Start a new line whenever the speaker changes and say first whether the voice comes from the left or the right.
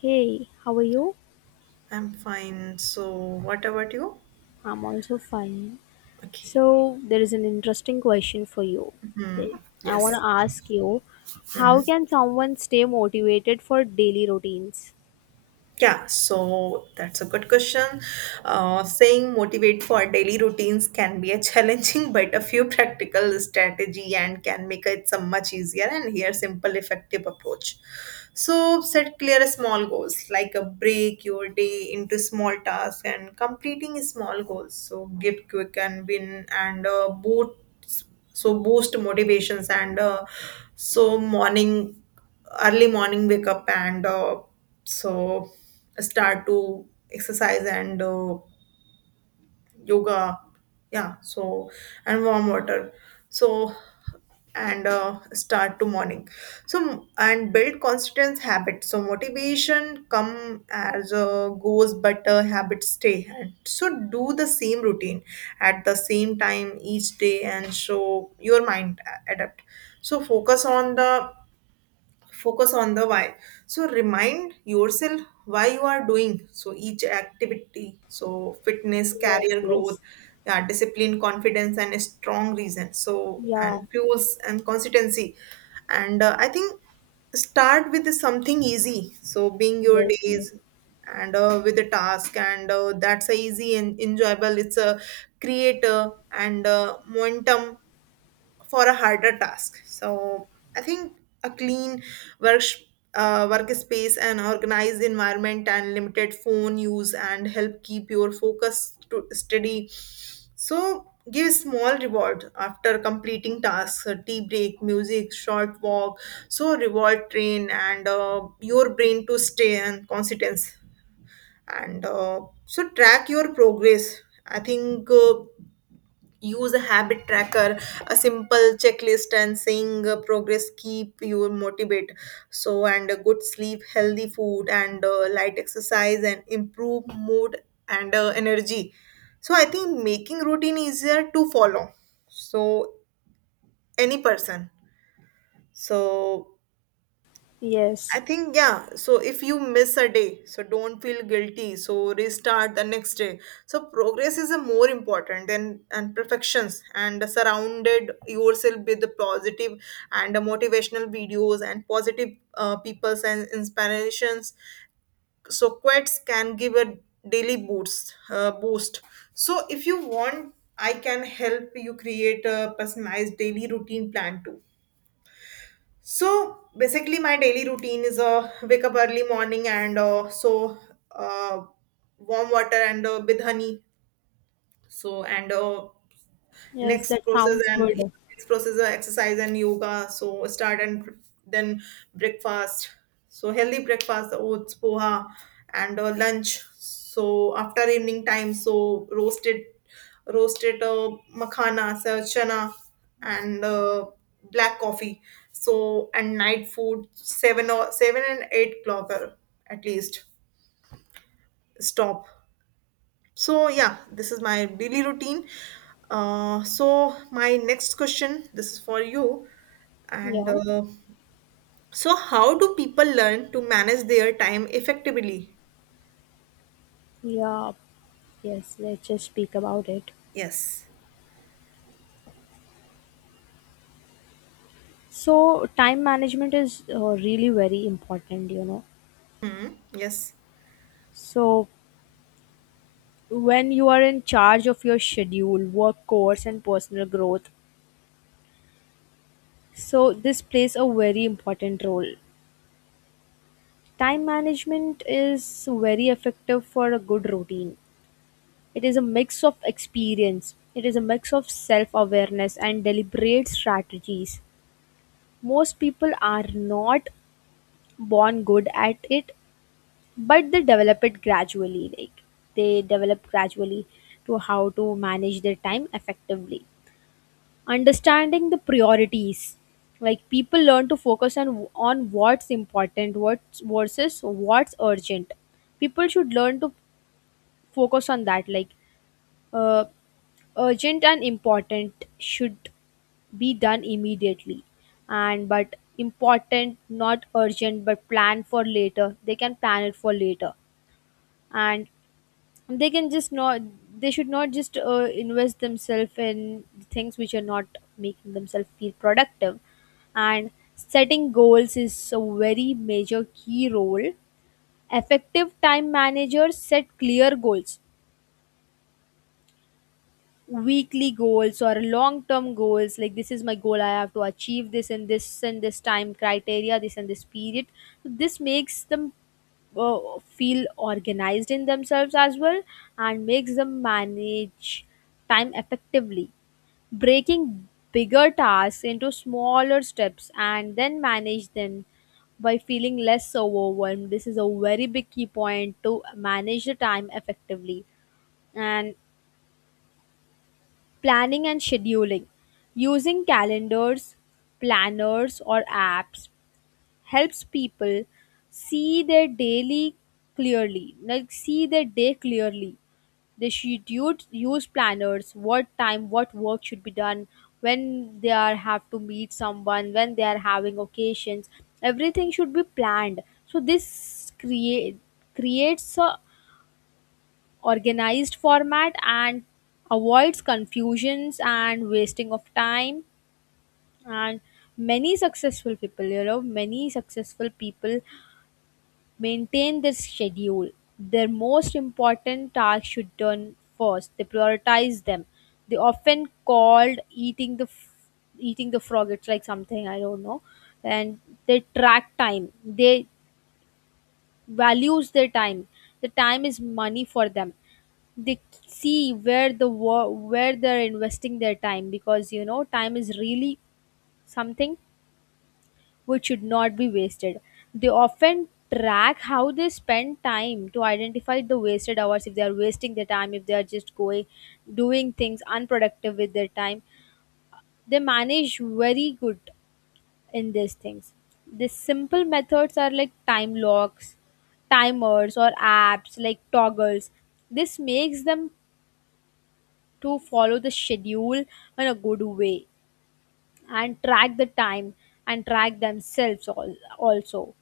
left: Hey, how are you?
right: I'm fine. So, what about you?
left: I'm also fine.
right: Okay.
left: So, there is an interesting question for you.
right: Hmm.
left: Like, I want to
right: Yes.
left: ask you,
right: Hmm.
left: how can someone stay motivated for daily routines?
right: Yeah. So that's a good question. Saying motivate for daily routines can be a challenging, but a few practical strategy and can make it some much easier and here simple effective approach. So set clear small goals like a break your day into small tasks and completing small goals. So give quick and win and boot so boost motivations and morning early morning wake up and so start to exercise and yoga, yeah, so and warm water, so and start to morning, so and build consistent habits so motivation come as goes but habits stay and so do the same routine at the same time each day and show your mind adapt so focus on the why, so remind yourself why you are doing so each activity, so fitness,
left: Yes,
right: career growth,
left: yes.
right: yeah, discipline, confidence and a strong reason, so and
left: Yeah,
right: fuels and consistency and I think start with something easy, so being your
left: yes, yes.
right: days and with a task and that's a easy and enjoyable, it's a creator and momentum for a harder task. So I think a clean work workspace and organized environment and limited phone use and help keep your focus to steady. So give small reward after completing tasks, a tea break, music, short walk. So reward train and your brain to stay and consistence and so track your progress. I think. Use a habit tracker, a simple checklist, and seeing progress keep you motivated, so and a good sleep, healthy food and light exercise and improve mood and energy so I think making routine easier to follow so any person so I
left: Yes,
right: think, yeah. So if you miss a day, so don't feel guilty. So restart the next day. So progress is a more important than and perfections and surrounded yourself with the positive and the motivational videos and positive people's and inspirations. So quotes can give a daily boost. So if you want, I can help you create a personalized daily routine plan too. So basically, my daily routine is wake up early morning and uh, warm water and with honey. So and
left: yes,
right: next
left: that
right: process
left: sounds
right: and, yeah,
left: good.
right: next process are exercise and yoga, so start and then breakfast, so healthy breakfast, oats, poha and lunch, so after evening time, so roasted makhana, so chana and black coffee so and night food 7 or 7 and 8 o'clock at least stop so, yeah, this is my daily routine. So my next question, this is for you, and
left: Yeah,
right: so how do people learn to manage their time effectively?
left: yeah, yes, let's just speak about it.
right: Yes,
left: So, time management is really very important, you know.
right: yes,
left: So, when you are in charge of your schedule, work course, and personal growth, so this plays a very important role. Time management is very effective for a good routine. It is a mix of experience, it is a mix of self awareness and deliberate strategies. Most people are not born good at it, but they develop it gradually. Like, they develop gradually to how to manage their time effectively. Understanding the priorities, like people learn to focus on what's important, what's versus what's urgent. People should learn to focus on that, like uh, urgent and important should be done immediately, and but important not urgent but plan for later, they can plan it for later. And they can just not, they should not just invest themselves in things which are not making themselves feel productive. And setting goals is a very major key role. Effective time managers set clear goals, weekly goals or long term goals, like this is my goal, I have to achieve this in this and this time criteria, this and this period. So this makes them uh, feel organized in themselves as well, and makes them manage time effectively. Breaking bigger tasks into smaller steps and then manage them by feeling less overwhelmed, this is a very big key point to manage the time effectively. And planning and scheduling, using calendars, planners or apps, helps people see their daily clearly, like see their day clearly. They should use planners, what time, what work should be done, when they are have to meet someone, when they are having occasions. Everything should be planned. So this creates a organized format, and avoids confusions and wasting of time. And many successful people, you know, many successful people maintain this schedule. Their most important tasks should done first. They prioritize them. They often called eating the frog. It's like something I don't know. And they track time. They values their time. The time is money for them. They see where they're investing their time, because you know time is really something which should not be wasted. They often track how they spend time to identify the wasted hours, if they are wasting their time, if they are just going doing things unproductive with their time. They manage very good in these things. The simple methods are like time locks, timers, or apps like toggles. This makes them to follow the schedule in a good way, and track the time, and track themselves also.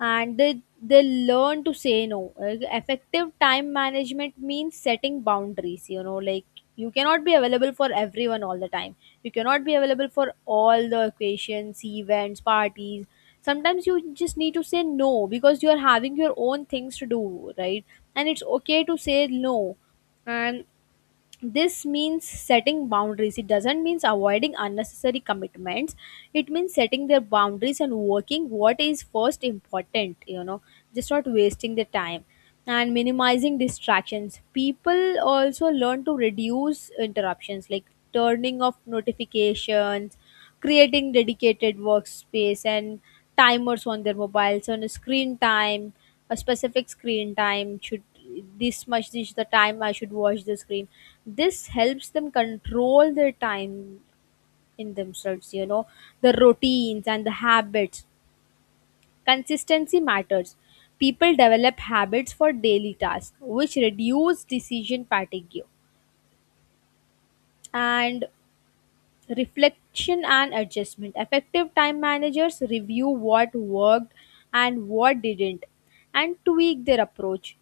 left: And they learn to say no. Effective time management means setting boundaries, you know, like you cannot be available for everyone all the time, you cannot be available for all the occasions, events, parties. Sometimes you just need to say no, because you are having your own things to do, right? And it's okay to say no. And this means setting boundaries, it doesn't mean avoiding unnecessary commitments, it means setting their boundaries and working what is first important, you know, just not wasting the time. And minimizing distractions, people also learn to reduce interruptions, like turning off notifications, creating dedicated workspace, and timers on their mobiles on a screen time. A specific screen time should, this much, this is the time I should watch the screen. This helps them control their time in themselves, you know. The routines and the habits, consistency matters, people develop habits for daily tasks which reduce decision fatigue. And reflection and adjustment, effective time managers review what worked and what didn't, and tweak their approach.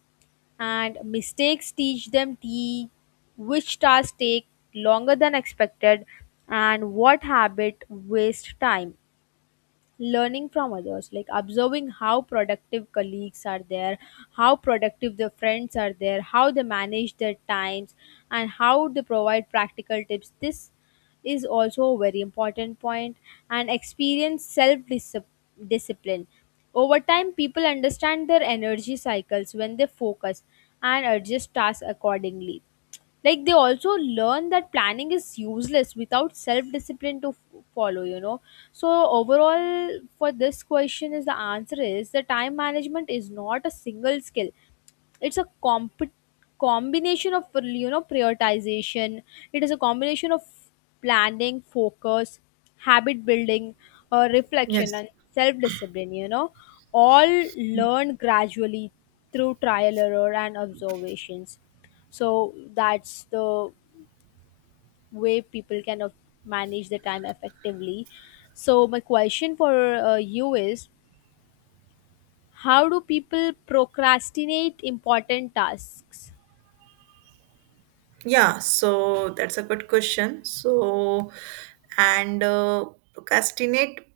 left: And mistakes teach them the which tasks take longer than expected, and what habit waste time. Learning from others, like observing how productive colleagues are there, how productive the friends are there, how they manage their times, and how they provide practical tips, this is also a very important point. And experience self discipline. Over time people understand their energy cycles when they focus, and adjust tasks accordingly, like they also learn that planning is useless without self discipline to follow, you know. So overall, for this question is the answer is the time management is not a single skill, it's a combination of, you know, prioritization. It is a combination of planning, focus, habit building, reflection
right: yes.
left: and self discipline, you know, all learned gradually through trial, error and observations. So that's the way people can manage the time effectively. So my question for you is, how do people procrastinate important tasks?
right: Yeah, so that's a good question. So, and procrastinate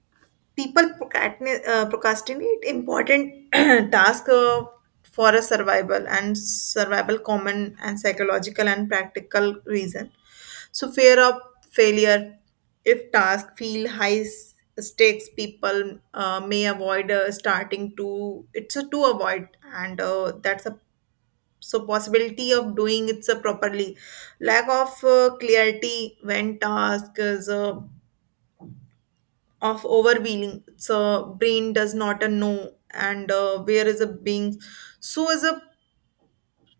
right: people procrastinate, procrastinate important task for a survival and survival common and psychological and practical reason. So, fear of failure. If task feel high stakes, people may avoid starting to. It's a to avoid, and that's a so possibility of doing it so properly, lack of clarity when task is of overwhelming so brain does not know and where is a being, so is a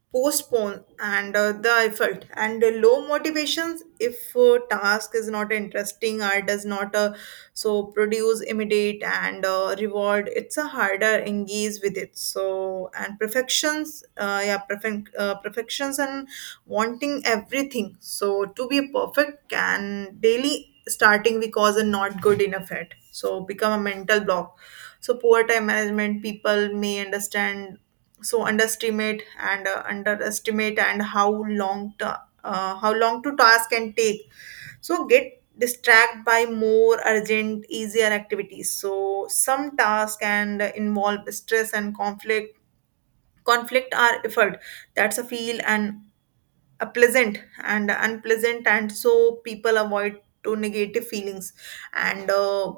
right: postpone and the effort and low motivations if task is not interesting or does not so produce immediate and reward, it's a harder engage with it so and perfections yeah perfect perfections and wanting everything so to be perfect can daily starting because and not good enough at so become a mental block, so poor time management, people may understand so underestimate and underestimate and how long to task can take so get distracted by more urgent easier activities, so some tasks can involve stress and conflict are effort that's a feel and a pleasant and unpleasant and so people avoid to negative feelings and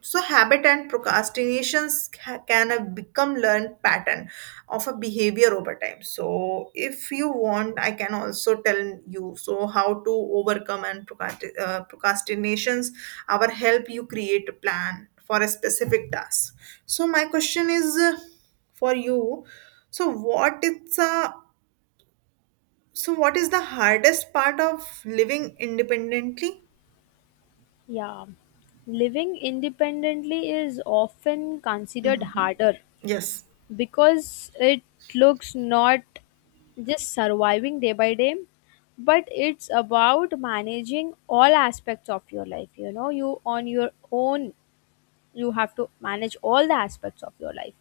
right: so, habit and procrastinations can become learned pattern of a behavior over time. So, if you want, I can also tell you so how to overcome and procrastinations. Our help you create a plan for a specific task. So, my question is for you. So, what is what is the hardest part of living independently?
left: Yeah, living independently is often considered
right: Mhm.
left: harder
right: Yes.
left: because it looks not just surviving day by day, but it's about managing all aspects of your life. You know, you on your own, you have to manage all the aspects of your life.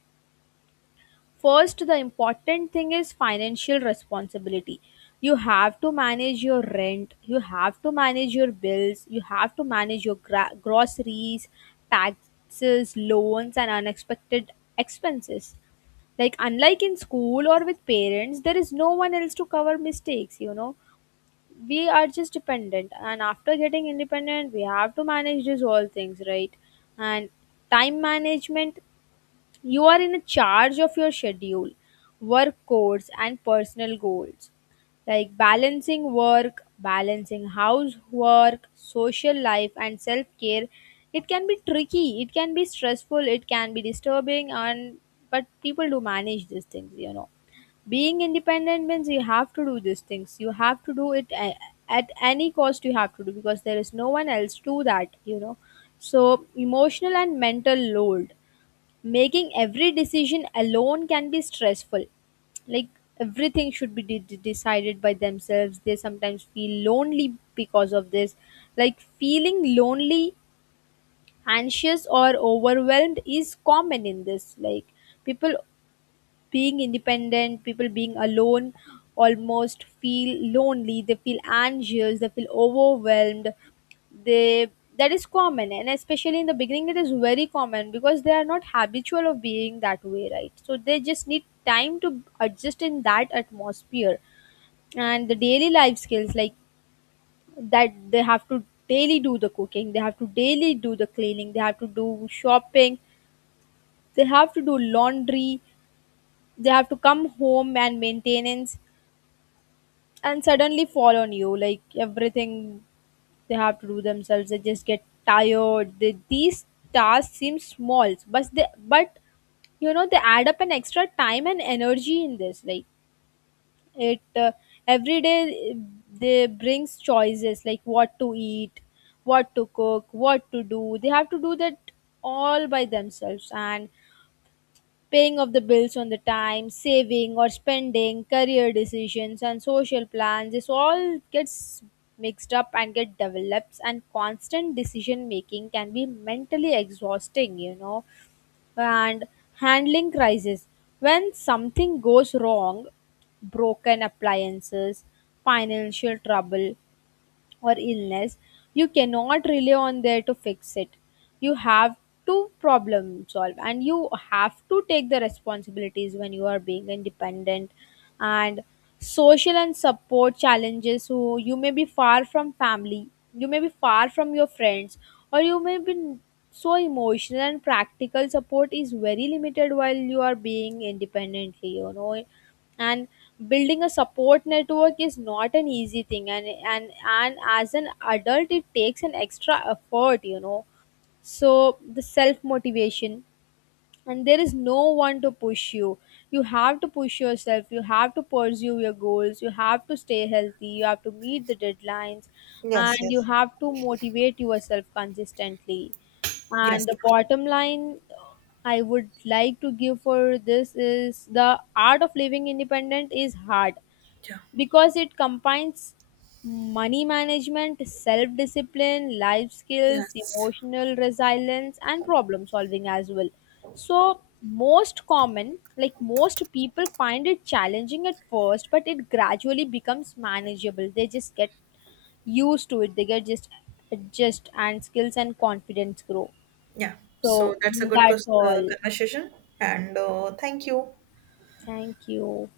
left: First, the important thing is financial responsibility. You have to manage your rent, you have to manage your bills, you have to manage your groceries, taxes, loans, and unexpected expenses. Like, unlike in school or with parents, there is no one else to cover mistakes, you know. We are just dependent, and after getting independent, we have to manage these all things, right? And time management, you are in charge of your schedule, work codes, and personal goals, like balancing work, balancing housework, social life, and self care. It can be tricky, it can be stressful, it can be disturbing, and but people do manage these things, you know. Being independent means you have to do these things, you have to do at any cost, you have to do because there is no one else to that, you know. So, emotional and mental load, making every decision alone can be stressful, like everything should be decided by themselves, they sometimes feel lonely because of this, like feeling lonely, anxious or overwhelmed is common in this, like people being independent, people being alone almost feel lonely, they feel anxious, they feel overwhelmed. They, that is common, and especially in the beginning it is very common because they are not habitual of being that way, right? So they just need time to adjust in that atmosphere. And the daily life skills, like that they have to daily do the cooking, they have to daily do the cleaning, they have to do shopping, they have to do laundry, they have to come home and maintenance, and suddenly fall on you like everything they have to do themselves, they just get tired, they, these tasks seem small but they, but you know they add up an extra time and energy in this, like it every day they brings choices, like what to eat, what to cook, what to do, they have to do that all by themselves. And paying of the bills on the time, saving or spending, career decisions and social plans, this all gets mixed up and get develops, and constant decision making can be mentally exhausting, you know. And handling crisis. When something goes wrong, broken appliances, financial trouble, or illness, you cannot rely on there to fix it. You have to problem solve, and you have to take the responsibilities when you are being independent. And social and support challenges, so you may be far from family, you may be far from your friends, or you may be, so emotional and practical support is very limited while you are being independently, you know. And building a support network is not an easy thing, and and as an adult it takes an extra effort, you know. So the self motivation, and there is no one to push you, you have to push yourself, you have to pursue your goals, you have to stay healthy, you have to meet the deadlines,
right: Yes,
left: and you
right: yes.
left: have to motivate yourself consistently.
right: Yes.
left: And the bottom line, I would like to give for this is the art of living independent is hard
right: Yeah.
left: because it combines money management, self discipline, life skills,
right: Yes.
left: emotional resilience, and problem solving as well. So, most common, like most people find it challenging at first, but it gradually becomes manageable. They just get used to it, they get just adjust, and skills and confidence grow.
right: Yeah. So
left: So,
right: that's a good
left: that's all.
right: conversation. And thank you.
left: Thank you.